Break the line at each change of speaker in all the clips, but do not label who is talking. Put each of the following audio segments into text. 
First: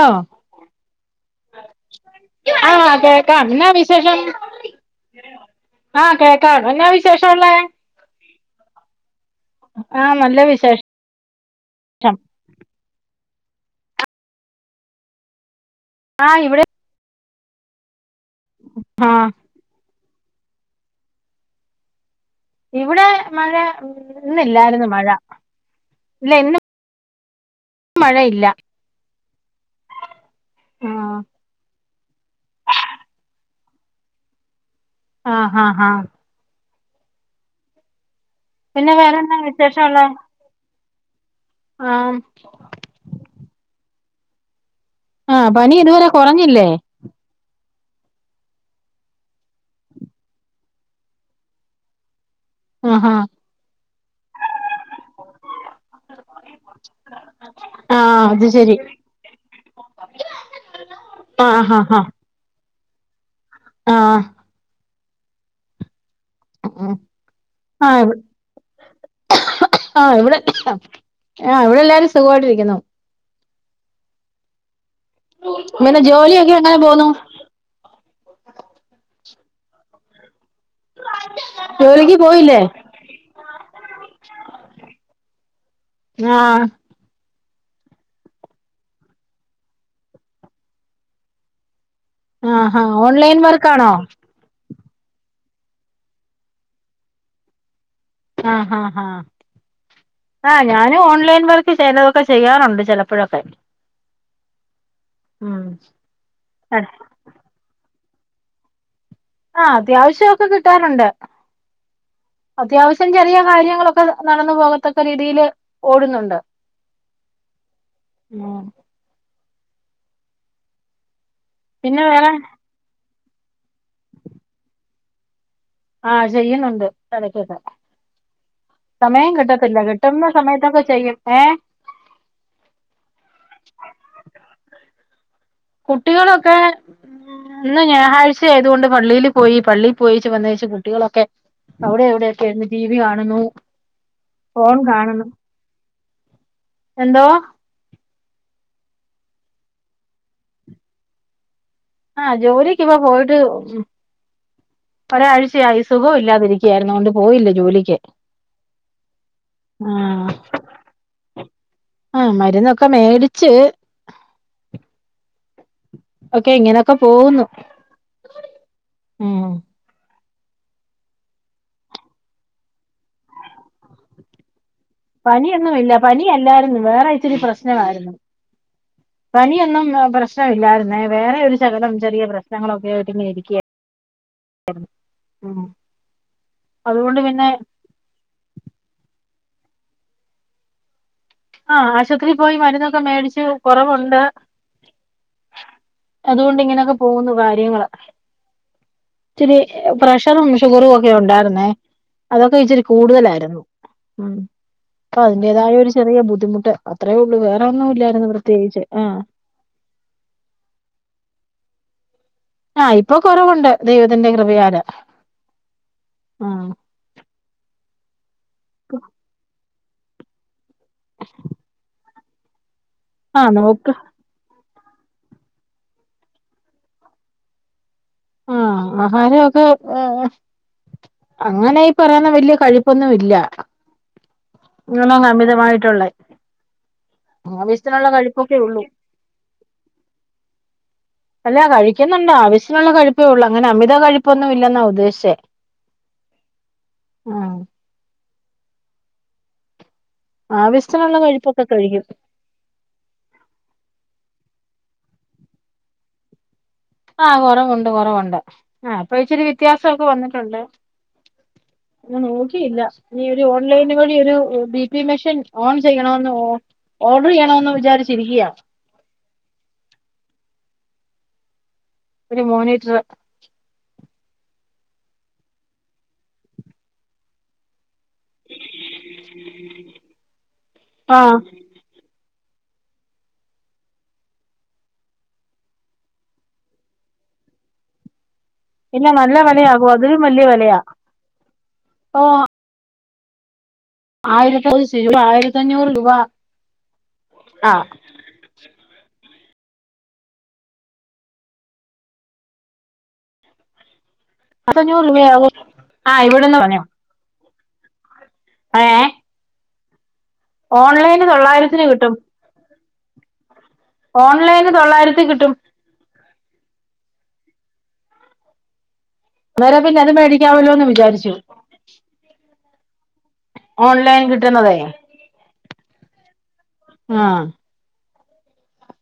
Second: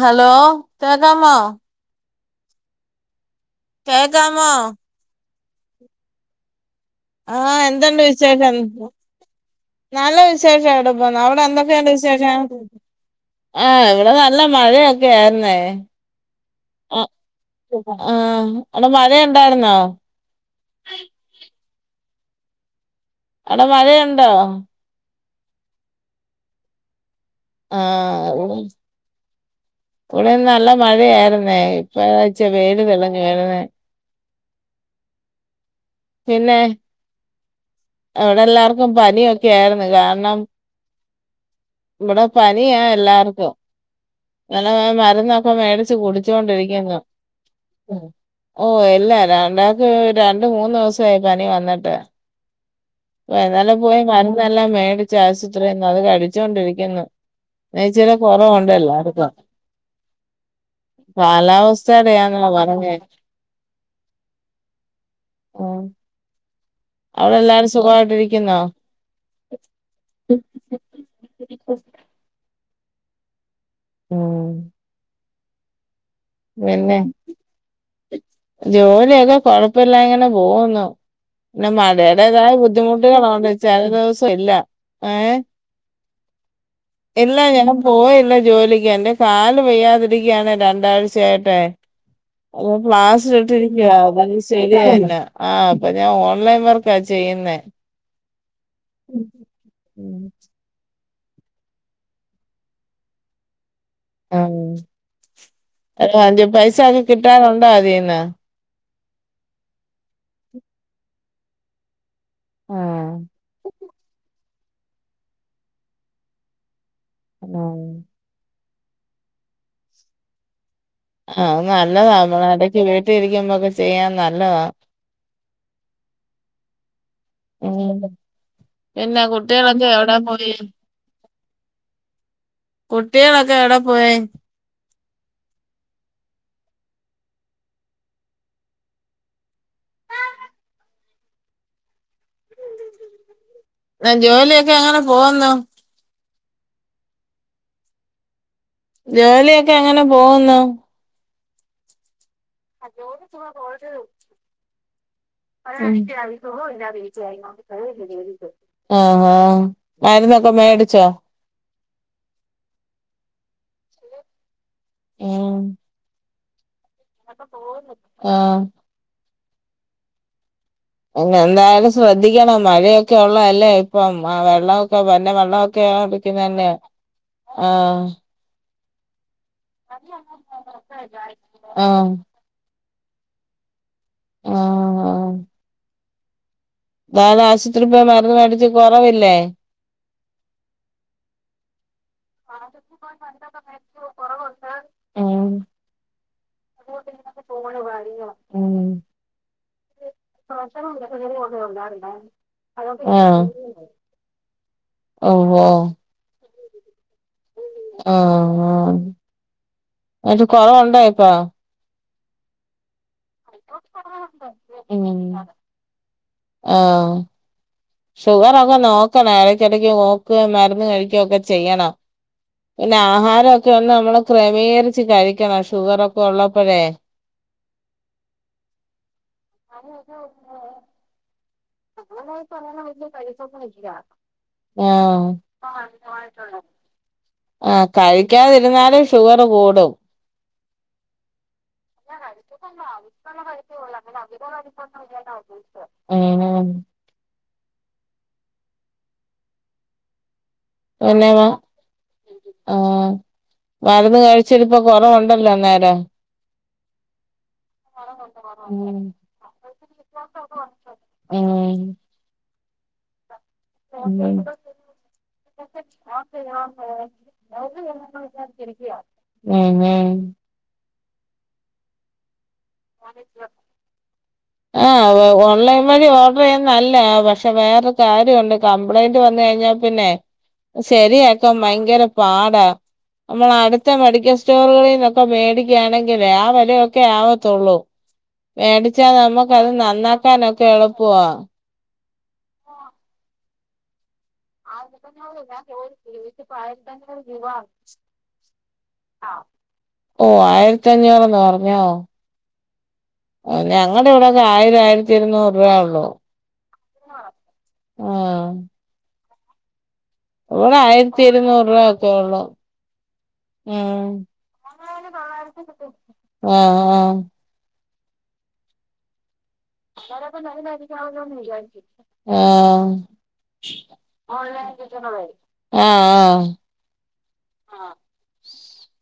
Hello കേക്കാമോ?
ആഹ് കേക്കാം ഇന്നാ വിശേഷം
കേക്കാമോ
ആഹ് കേക്കാം എന്നാ വിശ്
ആഹ് എന്തുണ്ട് വിശേഷം
ആഹ്
നല്ല
വിശേഷം
വിശേഷടം അവിടെ എന്തൊക്കെ ഇണ്ട് വിശേഷം ആഹ് ഇവിടെ നല്ല മഴയൊക്കെ ആയിര്ന്നേ
ആഹ് ഇവിടെ
അഹ് ആഹ് അടെ മഴ
ആഹ്
ഇണ്ടാര്ന്നോ
ഇവിടെ മഴ
അവിടെ മഴയുണ്ടോ
ഇന്നില്ലായിരുന്നു മഴ. ഇല്ലെയ് ഇന്ന്
ആഹ് ഉ
മഴയില്ല
ഇവിടെ നല്ല
ആഹ്
മഴയാരുന്നേ. ഇപ്പ ഇച്ചു വെയിലു തെളിഞ്ഞു വരുന്നെ
ആഹ് ആഹ് ആഹ്
പിന്നെ തനവിടെ എല്ലാർക്കും
പിന്നെ വേറെന്നാ വിശേഷം
പനിയൊക്കെയാര്ന്നു.
ഉള്ളെ
കാര്ണം
ആഹ്
ഇബെടെ പനിയാ എല്ലാർക്കും എളേ [unintelligible]
ആഹ്
രുന്നൊക്കെ
പനി
മേടിച്ചു
ഇതുവരെ
കുടിച്ചോ
കുറഞ്ഞില്ലേ
ണ്ടിരിയ്ക്കുന്നു ഉം എല്ലാ രണ്ടാക്കും രണ്ടു മൂന്നു ദിവസ് ചേ പനി വന്നിട്ട്
അഹ് അഹാ
ഏതാലും പോയി മരുന്നെല്ലാം മേടിച്ചാശുപ ഇത്രേം അത് കഴിച്ചോണ്ടിരിയ്ക്കുന്നു. ന്നൈച്ചിരി
ആഹ് അത്
കൊറവൊണ്ടെ
ശരി
എല്ലാർക്കും
ആഹ് ആഹ്
കാലാവസ്ഥത്തേടെയാന്നാ പറഞ്ഞേ
ആഹ്
ഉം അവിടെ എല്ലാരും
ആഹ്
സുഖായിട്ടിരിക്കുന്നോ
ആഹ് ഇവിടെ ആഹ് ഇവിടെ എല്ലാരും സുഖായിട്ടിരിക്കുന്നു
ഉം
ഇമെനെ ജോല്യ
പിന്നെ ജോലിയൊക്കെ കൊഴപ്പില്ലാതിങ്ങനെ പോകുന്നു പിന്നെ
ജോലിക്ക്
മഴടേതായ
പോയില്ലേ
ബുദ്ധിമുട്ടുകളാണ്ട്ച്ചാ ചെല ദെവസ ഇല്ല ഏഹ്
ആഹ്
ഇല്ല ഞാനു പോയില്ലജോലിക്ക്. എന്റെ കാലു വയ്യാതിരിക്കയാണ് രണ്ടാഴ്ച് ചേട്ടേ അത്
ആഹാ ഓൺലൈൻ വർക്കാണോ
പ്ലാസ്റ്ററിട്ടിരിക്ക്യാ [unintelligible] ശരിയായില്ല. ആഹ് അപ്പം ഞാൻ ഓൺലൈൻ വർക്കാ ചെയ്യുന്നേ
ആഹ് ആഹ് ആഹ് ആ ഞാനും ഓൺലൈൻ വർക്ക് ചെലതൊക്കെ ചെയ്യാറുണ്ട് ചെലപ്പോഴൊക്കെ
ഉം അ അഞ്ച് പൈസ
ആഹ്
ഒക്കെ കിട്ടാറുണ്ടോ അതീന്ന്
ആ അത്യാവശ്യം ഒക്കെ കിട്ടാറുണ്ട് അത്യാവശ്യം
ആഹ്
ചെറീയ കാര്യങ്ങളൊക്കെ നടന്നു പോകത്തക്ക രീതിയില് ഓടുന്നുണ്ട്
എഹ്
മേം
ആഹ് അത്
പിന്നെ
നല്ലതാ [unintelligible]
വേറെ
മ്മള് എടയ്ക്ക് വീട്ടിലിരിക്കുമ്പൊക്കെ ചെയ്യാൻ നല്ലതാ
ആ ചെയ്യുന്നുണ്ട് എടയ്ക്കൊക്കെ
ഉം പിന്നെ
സമയം കിട്ടത്തില്ല.
കുട്ടികളൊക്കെ എവിടെ
കിട്ടുന്ന
പോയി
സമയത്തൊക്കെ ചെയ്യും ഏഹ്
കുട്ട്യേളൊക്കെ എവിടെ പോയി
കുട്ടികളൊക്കെ ഇന്ന് ഞായറാഴ്ച ആയതുകൊണ്ട് പള്ളിയില് പോയി. പള്ളി പോയേച് വന്നേച്ച് കുട്ടികളൊക്കെ അവിടെ എവിടെ ഒക്കെ ഇരുന്ന് ടിവി കാണുന്നു
ജോലിയൊക്കെ
ഫോൺ
എങ്ങനെ
കാണുന്നു
പോകുന്നു
എന്തോ
ജോലിയൊക്കെ എങ്ങനെ പോകുന്നു
ആ ജോലിക്ക്‌ ഇപ്പൊ പോയിട്ട് ഉം ഇപ്പൊരാഴ്
ഉം
ജോലിക്ക്
ആഹ് ആഹ്
ആഹ്
മര്ന്നൊക്കെ മേടിച്ചോ
ആഹ് മരുന്നൊക്കെ മേടിച്ച്
ഉം
ഒക്കെ ഇങ്ങെനൊക്കെ പോകുന്നു
ആഹ്
ഉം
പിന്നെ എന്തായാലും ശ്രദ്ധിക്കണം മഴയൊക്കെ ഒള്ളതല്ലേ ഇപ്പം ആ വെള്ള
പനി ഒന്നും ഇല്ല പനി അല്ലായിരുന്നു വേറെ ഇച്ചിരി
ആഹ്
പ്രശ്നവായിരുന്നു പനിയ അന്ന് ഒന്നും പ്രശ്നം ഇല്ലായിരുന്നേ വേറെ ഒരു ശകലം
ആഹ്
ചെറിയ പ്രശ് ഞങ്ങളൊക്കെ ഇട്ട് ഇങ്ങനെ ഇരിക്കായിരുന്നു
ആഹ്
ഉം അതുകൊണ്ട്
വേറെ
പിന്നെ
ആശുത്രി പോയി മരുന്ന് മേടിച്ച് കൊറവില്ലേ
ആഹ് ആശ്വത്രി പോയി മരുന്നൊക്കെ മേടിച്ച് കൊറവൊണ്ട്
ഉം
അതുകൊണ്ട് ഇങ്ങനൊക്കെ പോന്നു കാര്യങ്ങള്
ഉം
ച്ചിരി പ്രഷറും ഷുഗറും ഒക്കെ ഒണ്ടാരുന്നേ അതൊക്കെ ഇച്ചിരി
ആഹ്
കൂടുതലാരുന്നു ഉം പ്പ
ഓഹ് ഓഹ്
അതിന്റേതായൊരു ചെ ചെറിയ ബുദ്ധിമുട്ട് അത്രേ ഒള്ളൂ വേറെ ഒന്നുല്ലാരുന്നു പ്രത്യേകിച്ച് ആഹ്
എന്നിട്ട് കൊറവൊണ്ടോ ഇപ്പൊ
ആഹ് ഇപ്പൊ കൊറവുണ്ട് ദൈവത്തിന്റെ കൃപയാല്
ഉം
ആഹ്
ആഹ് ഷുഗർറൊക്കെ നോക്കണെ എടക്കെടയ്ക്ക് നോകുവേ മരുന്ന് കഴിക്ക്വെ ഒക്കെ ചെയ്യണം പിന്നെ
ആഹ്
ആഹാരൊക്കെ ഒന്ന്
നോക്ക്
നമ്മള് ക്രമീകരിച്ച് കഴിക്കണം ഷുഗറൊക്കെ ഒള്ളപ്പഴേ
ആഹ് ആഹാരവൊക്കെ ഏഹ് അങ്ങനെ ഇ
അവള് ഈ പറയുന്ന വലിയ പൈസ ഒന്നും ഇല്ല
ഇങ്ങനൊന്നും
ആഹ്
അമിതമായിട്ടുള്ള
ആഹ്
ആവശ്യത്തിനുള്ള കഴിപ്പൊക്കെ ഉള്ളൂ
കഴിക്കാതിരുന്നാലും ഷുഗറ് കൂടും
അല്ല കഴിക്കുന്നൊണ്ട് ആവശ്യമുള്ള കഴിപ്പേ ഒള്ളു അങ്ങനെ അമിത കഴിപ്പൊന്നുവില്ലെന്നാ ഉദ്ദേശ്ചെ
ഉം
ആഹ് ആവശ്യമൊനുള്ള
പിന്നെ വ
കഴിപ്പൊക്കെ കഴിക്കും
ആഹ് മരുന്ന് കഴിച്ചിട്ടിപ്പം കൊറവുണ്ടല്ലോ അന്നേരം
ആഹ് കൊറവൊണ്ട് കൊറവൊണ്ട് ആ
ഉം
ഇപ്പൊ ഇച്ചിരി വ്യത്യാസൊക്കെ വന്നിട്ടൊണ്ട്
ഉം
ഞാൻ നോക്കിയില്ല ഇനി ഒരു ഓൺലൈന് വഴി ഒരു ബി പി മെഷീൻ ഓൺ ചെയ്യണവെന്ന് ഓർടറെയ്യെണമെന്ന് വിചാരിച്
ഉം ഉം
ഒരു മോണിറ്റർ
ആഹ് ഒ ഓൺലൈൻ വഴി ഓർഡ്രയ്യുന്നെ നല്ലെയ പക്ഷെ വേറെ കാര്യൊണ്ട് കംപ്ലൈന്റ് വന്ന കഴിഞ്ഞാ പിന്നെ
ആ
ശരിയാക്കാം ഭയ്ങ്കര പാടാ നമ്മളട്ത്തെ മെഡിക്കൽ സ്റ്റോറുകളീന്നൊക്കെ മേടിക്ക്യാണെങ്കിലേ ആഹ് വെലെയൊക്കെ ആവത്തൊള്ളൂ
പിന്നെ നല്ലവെലയാകു അതിലുംവല്ല്യയ
നന്നാക്കാനൊക്കെ
വെലയാ
എളുപ്പവാ
ഓഹ് ആയിരത്തി രൂപ
ആയിരത്തഞ്ഞൂർ ഞാൻ
ആയിരത്തഞ്ഞൂറ്
ചോദിച്ച്
രൂപ
ചോയിച്ചപ്പം ആയിരത്തഞ്ഞൂർ രൂപാ
[unintelligible]
ഓഹ് ആയിര്ത്തി അഞ്ഞൂറെന്ന് പർഞ്ഞോ ഞങ്ങടെ ഇവിടൊക്കെ ആയിരം
പത്തഞ്ഞൂറ്
ആയിര്ത്തി
രൂപയാകും
ഇരുന്നൂറ് രൂവ ഒള്ളു
ആ ഇവിടെന്ന് പറഞ്ഞു
ആഹ്
ഏ
ഇവടെ ആയിരത്തി
ഓൺലൈന്
ഇരുന്നൂറ് രൂവ
തൊള്ളായിരത്തിന്
ഒക്കെ
കിട്ടും
ഒള്ളൂ ഉം
ഓൺലൈന്
ആഹ്
തൊള്ളായിരത്തി കിട്ടും
ആഹ്
അന്നേരം പിന്നെ അത് മേടിക്കാവല്ലോന്ന് വിചാരിച്ചു
[unintelligible] ആഹ്
ഓൺലൈൻ കിട്ടുന്നതേ
ആഹ് ആഹ്
ആ
[inaudible]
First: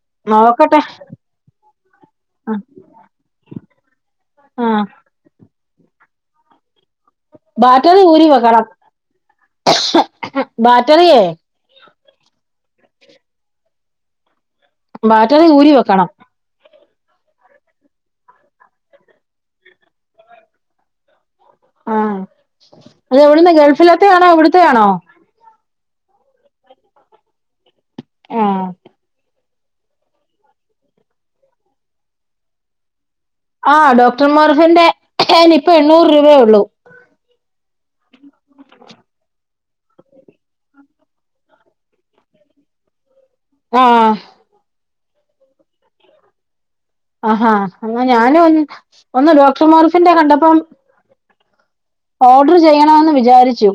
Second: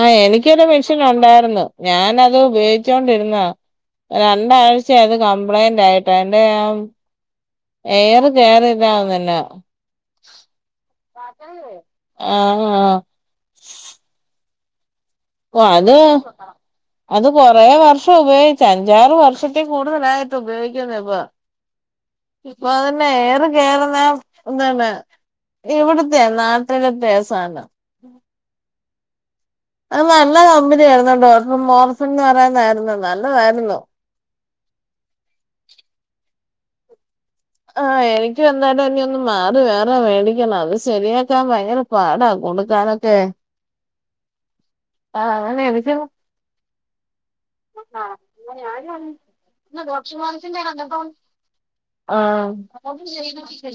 ആഹ് എനിക്കൊരു
നോക്കട്ടെ
മെഷ്യൻ ഉണ്ടായിരുന്നു ഞാനത് ഉപയോഗിച്ചോണ്ടിരുന്ന
ആ
രണ്ടാഴ്ച അത് കംപ്ലൈന്റ് ആയിട്ടോ എന്റെറെ
ബാറ്ററി
എയർ
ഊരി വെക്കണം
കേയറിതാവുന്നുല്ല
ബാറ്ററിയേ
ആഹ് ആഹ്
ബാറ്ററി
ഓ
ഊരി
അത്
വെക്കണം
അത് കുറേ വർഷം ഉപയോഗിച്ചു അഞ്ചാറ് വർഷത്തി കൂടുതലായിട്ട് ഉപയോഗിക്കുന്നു ഇപ്പൊ
ആഹ്
ഇപ്പൊ അതന്നെ
അത്
ഏറെ
എവിടുന്ന്
കേയറുന്നാ
ഗൾഫിലത്തെ ആണോ ഇവിടുത്തെ ആണോ
താണ് ഇവിടത്തെ നാട്ടിലത്തെസാനം
ആഹ്
അത് നല്ല കമ്പനിയായിരുന്നുട്ടേഇപ്പം മോർസൺ എന്ന് പറയുന്നായിരുന്നുണ്ട് നല്ലതായിരുന്നു
ആഹ് ഡോക്ടർ മറഫിന്റെ ഇനിപ്പം എണ്ണൂറ് രൂപയേ ഉള്ളൂ
ആ എനക്ക് എന്താലും ഇനി ഒന്ന് മാറി വേറെ മേടിക്കണം അത് ശരിയാക്കാൻ ഭയങ്കര പടാ കൊടുക്കാനൊക്കെ
ആഹ്
ആഹ് അവർ എടുക്കുന്നില്ല
ആഹാ എന്ന ഞാൻ ഒന്ന് ഡോക്ടർ മാറുഫിന്റെ കണ്ടപ്പം
ഇപ്പം
ഓർഡർ ചെയ്യണമന്ന് വിചാരിച്ചു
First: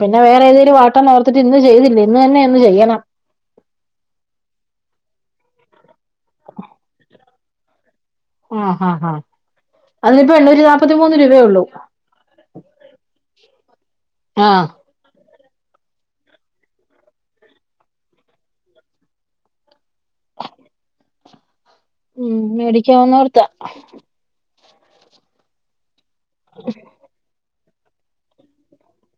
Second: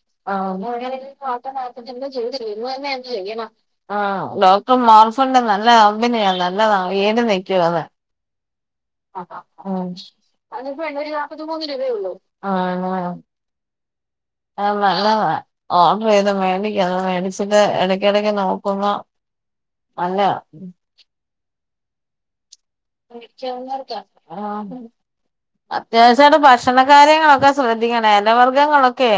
പിന്നെ വേറെ ഏതെങ്കിലും വാട്ടോർ
മാട്ടനട്ടത്തി ചെയ്ത് ചെയുന്നു തന്നെ എന്ത് ചെയ്യണം [unintelligible] ആ ഡോക്ടർ മോർഫന്റെ നല്ല കമ്പനിയാ നല്ലത ഈടി നിൽക്കു അത്
ഉം ഹാ ഹാ
ആഹ് ആഹ് അ അതിനിപ്പം എണ്ണൂറ്റി നാപ്പതി മൂന്ന് രൂപയെ ഉള്ളൂ ആ
ആഹ്
നല്ലത ഓർഡർ ചെയ്ത് മേണ്ടിക്ക മേടിച്ചിട്ട് ഇടക്ക ഇടക്ക് നോക്കുമ്പോ നല്ലയാ
ഉം മേടിക്കാവുന്നോർത്ത
ആഹ് അത്യാവശ്യമായിട്ട ഭക്ഷണ കാര്യങ്ങളൊക്കെ ശ്രദ്ധിക്കണ എലവർഗങ്ങളൊക്കെ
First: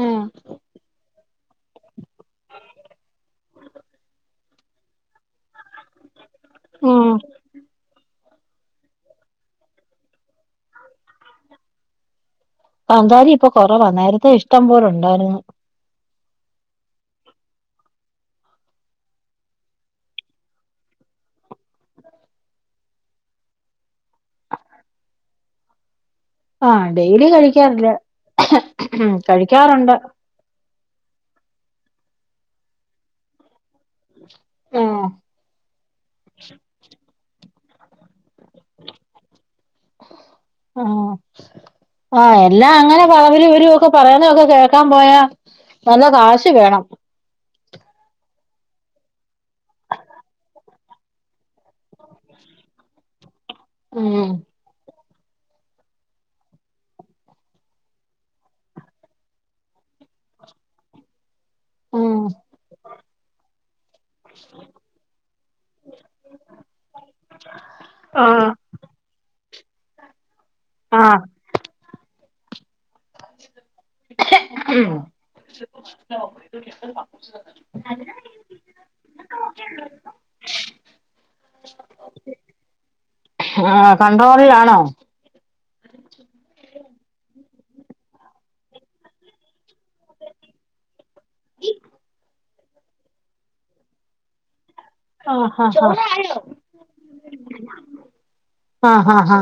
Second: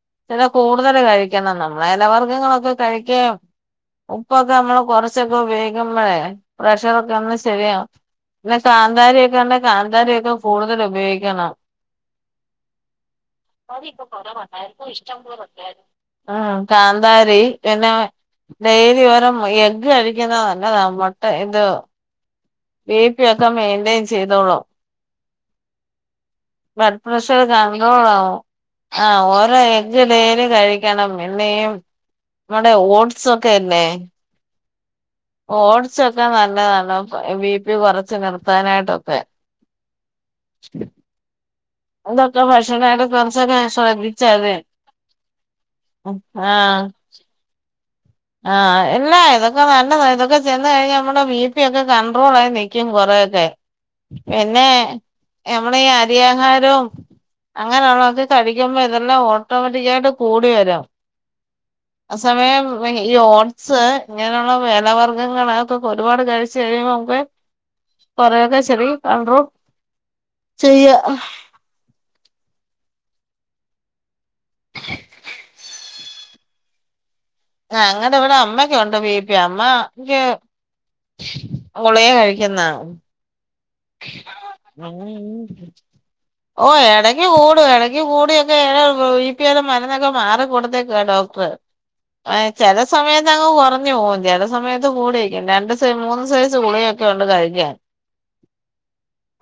ആഹ്
ചില കൂടുതൽ കഴിക്ക നമ്മളലവർഗ്ഗങ്ങളൊക്കെ കഴിക്ക ഉപ്പൊക്കെ നമ്മൾ കുറച്ചൊക്കെ ഉപയോഗ [unintelligible] പ്രഷർ
ഉം
ഒക്കെ ഒന്ന് ശെരിയാ പിന്നെ കാന്താരിയൊക്കെ ഉണ്ട കാന്താരിയൊക്കെ കൂടുതൽ ഉപയോഗിക്കണം
കാന്താരി ഇപ്പൊ കൊറവാ നേരത്തെ ഇഷ്ടം പോലെ ഉണ്ടായിരുന്നു
ആഹ് കാന്താരി പിന്നെ ഡെയിലി ഓരോ എഗ് കഴിക്കുന്ന നല്ലതാ മുട്ട ഇത് ബി പി ഒക്കെ മെയിൻറ്റെയിൻ ചെയ്തോളൂ
[unintelligible] ആഹ്
ബ്ലഡ്
ഡെയിലി
പ്രഷർ
കഴിക്കാറില്ല
കൺഡ്രോളാവും ആഹ് ഓരോ
കഴിക്കാറുണ്ട്
എഗ് ഡെയ്ലി കഴിക്ക ക്കണം പിന്നെയും നമ്മടെ ഓട്സ് ഒക്കെ ഇല്ലേ
ഉം
ഓട്സ് ഒക്കെ നല്ലതല്ല ബി പി കൊറച്ച് നിർത്താനായിട്ടൊക്കെ
ആഹ് ആഹ
ഇതൊക്കെ
എല്ലാം അങ്ങനെ
ഭക്ഷണായിട്ട്
പറളവിൽ
കുറച്ചൊക്കെ
ഒരുരക്കെ പറയുന്നൊക്കെ
ശ്രദ്ധിച്ചാതി
കേൾക്കാൻ പോയാ നല്ല കാശ് വേണം
ആഹ ഇല്ല ഇതൊക്കെ നല്ലത ഇതൊക്കെ തി തിന്ന് കഴിഞ്ഞ നമ്മടെ ബിപി ഒക്കെ കണ്ട്രോൾ ആയി നിൽക്കും കൊറെയൊക്കെ
ഉം
പിന്നെ മ്മള ഈ അരിയാഹാരവും അങ്ങനെയുള്ളത് കഴിക്കുമ്പോ ഇതെല്ലാം ഓട്ടോമാറ്റിക്കായിട്ട് കൂടി വരും
ഉം
അസമയം ഈ ഓട്സ് ഇങ്ങനെയുള്ള ഇല വർഗങ്ങക്കൊക്കെ ഒരുപാട് കഴിച്ചച്ച് കഴിയുമ്പോ്പേ
ആഹ്
കൊറയൊക്കെ ചെറീ കണ്ട്രോൾ ചെയ്യ
ആഹ് ഉം [inaudible]
ഞങ്ങടെവിടെ അമ്മക്കൊണ്ട് ബീ പി അമ്മ ൻക്ക് ഗുളിക കഴിക്കുന്നാ
ഹ്ആ കൺട്രോളിലാണോ?
[inaudible] ഓ എടക്ക് കൂടും. എടക്ക് കൂടിയൊക്കെ ബി പി എല്ലാം മന ന്നൊക്കെ മാറിക്കൊടുതേക്കുവാ ഡോക്ടർ. ചെല സമയത്തങ്ങ് കൊറഞ്ഞു പോവും ചെല സമയത്ത് കൂടിനിക്കും.
ആഹ്
രണ്ട് സൈ
ആഹ്
മൂന്ന് സൈസ് ഗുളിയൊക്കെയുണ്ട് കഴിക്കാൻ
ആഹ് ഹാ ഹാ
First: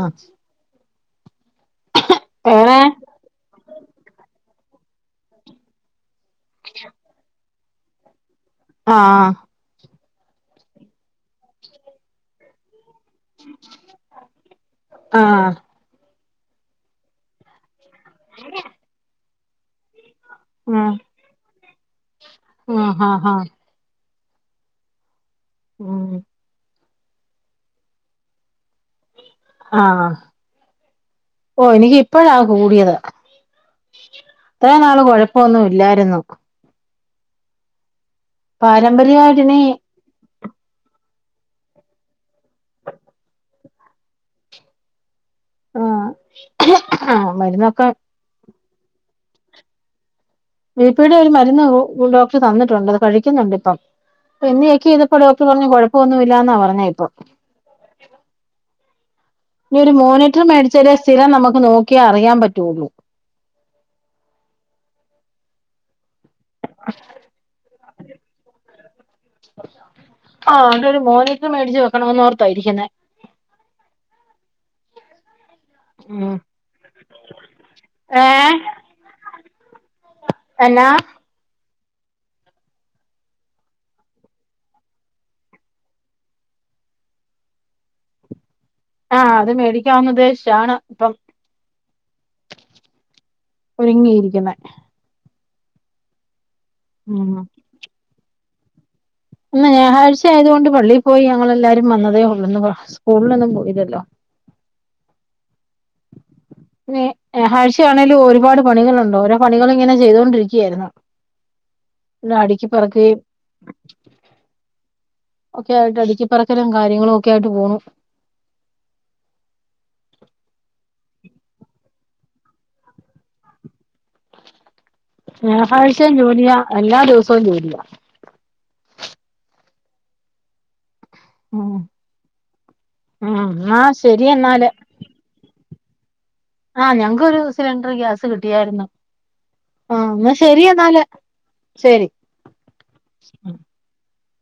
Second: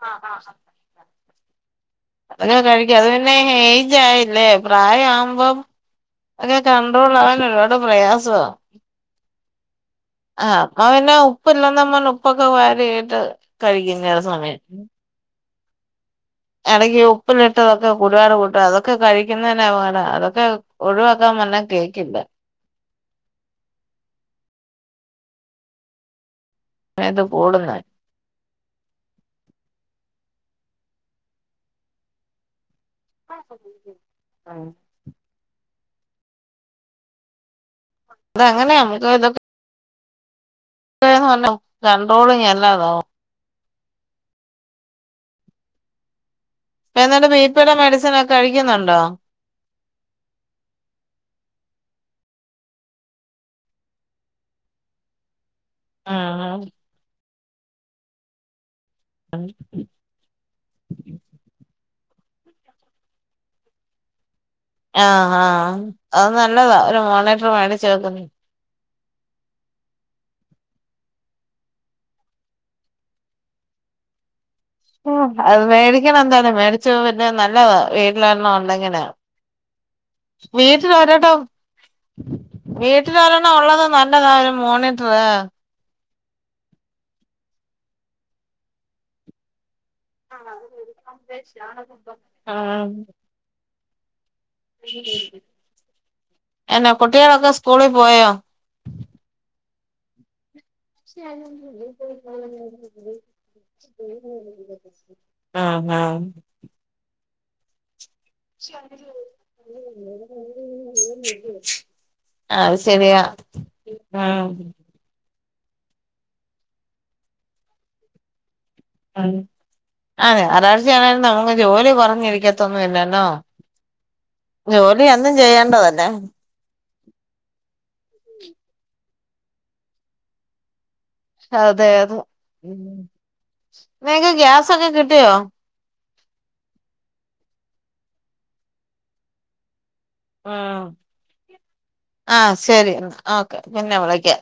അതിന
വേറെ
കഴിക്ക അത് പിന്നെ ഹേജായില്ലേ പ്രായ ആവുമ്പം അക്കെ കണ്ട്രോൾ ആവാൻ ഒരുപാട് പ്രയാസവാ
ആഹ്
ആഹ് അപ്പ പിന്നെ ഉപ്പില്ലെന്നും പർഞ് ഉപ്പൊക്കെ വാരിയിട്ട് കഴിക്കും ചെല സമയം
ആഹ്
എടയ്ക്കി ഉപ്പിലിട്ടതൊക്കെ കുടിവാട് കൂട്ട അതൊക്കെ കഴിക്കുന്നതന്നെഅപകടവാ. അതൊക്കെ ഒഴിവാക് ക്കാൻ പർഞ്ഞ കേക്കില്ല
ഓ അഹാഹാ ഉം
പ്പയാത് കൂടുന്നെ
ആഹ് ഓ എനിക്ക് ഇപ്പഴാ കൂടിയത് ത്രേം നാള് കൊഴപ്പൊന്നും ഇല്ലായിരുന്നു
അതങ്ങനെയാ
പാരമ്പര്യമായിട്ടിനി
ഇ പറഞ്ഞോ രണ്ടോടും ല്ലാതോ
ഉം
പ്പ എന്നിട്ട് ബിപിടെ മെഡിസിനൊക്കെ കഴിക്കുന്നുണ്ടോ
ബീ പ്പീടെ ഒരു മരുന്ന് ഗു ഡോക്ടർ തന്നിട്ടുണ്ട്. അത് കഴിക്കുന്നുണ്ടിപ്പം പ്പ ഇന്ന് ചെക്ക് ചെയ്തപ്പോ ഡോക്ടർ പറഞ്ഞു, കൊഴപ്പവൊന്നുമില്ലാന്നാ
ഉം
പറഞ്ഞ ഇപ്പൊ ഇനി ഒരു മോണിറ്റർ മേടിച്ചാലെ സ്ഥിരം നമുക്ക് നോക്കി അറിയാൻ പറ്റുഒള്ളൂ
ആഹ് ഹാഹ്, അത് നല്ലതാ ഒരു മോണിറ്റർ മേടിച്ച് വെക്കുന്നേ
ആഹ് ഇവിടൊരു മോനിറ്റർ മേടിച്ചു വെക്കോണമെന്നോർത്ത ഇരിക്കുന്നേ
ആഹ് അത്
ഉം
മേടിക്കണന്തായാലും മേടിച്ച പിന്നെ നല്ലതാ,
ഏഹ്
വീട്ടിലൊരെണ്ണം ഒണ്ടെങ്കില്
എന്നാ
വീട്ടിലൊരണ്ണം വീട്ടിലൊരെണ്ണം ഒള്ളത് നല്ലതാ ഒരു മോണിറ്ററ്
ആഹ് അത് മേടി
[inaudible] ആ ഹ്
ഒരുങ്ങിയിരിക്കുന്നെ
എന്നാ
ഉം
കുട്ടികളൊക്കെ സ്കൂളി പോയോ
ഇന്ന് ഞാറാഴ്ച ആയത് കൊണ്ട് പള്ളി പോയി ഞങ്ങളെല്ലാരും വന്നതേ ഒള്ളു. ഇന്ന് സ്കൂളിലൊന്നും പോയിലല്ലോ
[inaudible] ആഹ് ആഹ്
ആഴ്ചയാണെേലും ഒരു ചെയ്തോണ്ടിരിക്കുകയായിരുന്നു
[unintelligible]
പിന്നെ
അത്
അടുക്കിപ്പറക്കുകയും
ശെരിയാ ഉം
ഒക്കെ ആയിട്ട്, അടുക്കിപ്പറക്കലും കാര്യങ്ങളും ഒക്കെ ആയിട്ട് പോണു
അഹ് ആഹ് ഞാറാഴ്ചയാണേലും നമുക്ക് ജോലി കൊറഞ്ഞിരിക്കത്തെന്നു ഇല്ലല്ലോ ജോലി അന്നും ചെയ്യേണ്ടതല്ലേ
ഞായറാഴ്ചയും ജോലിയാ എല്ലാ ദിവസവും ജോലിയ ഉം
അതെ അതെ
ഉം ന്നാ ശരി
നിങ്ങക്ക്
എന്നാല്
ഗ്യാസൊക്കെ കിട്ടിയോ
ആഹ് ഞങ്ങക്കൊരു സിലിണ്ടർ ഗ്യാസ് കിട്ടിയാരുന്നു ആഹ് എന്നാ ശരി
ഉം
എന്നാല് ശരി
ആഹ് ശരി എന്നാ ഓക്കെ പിന്നെ വിളിക്കാ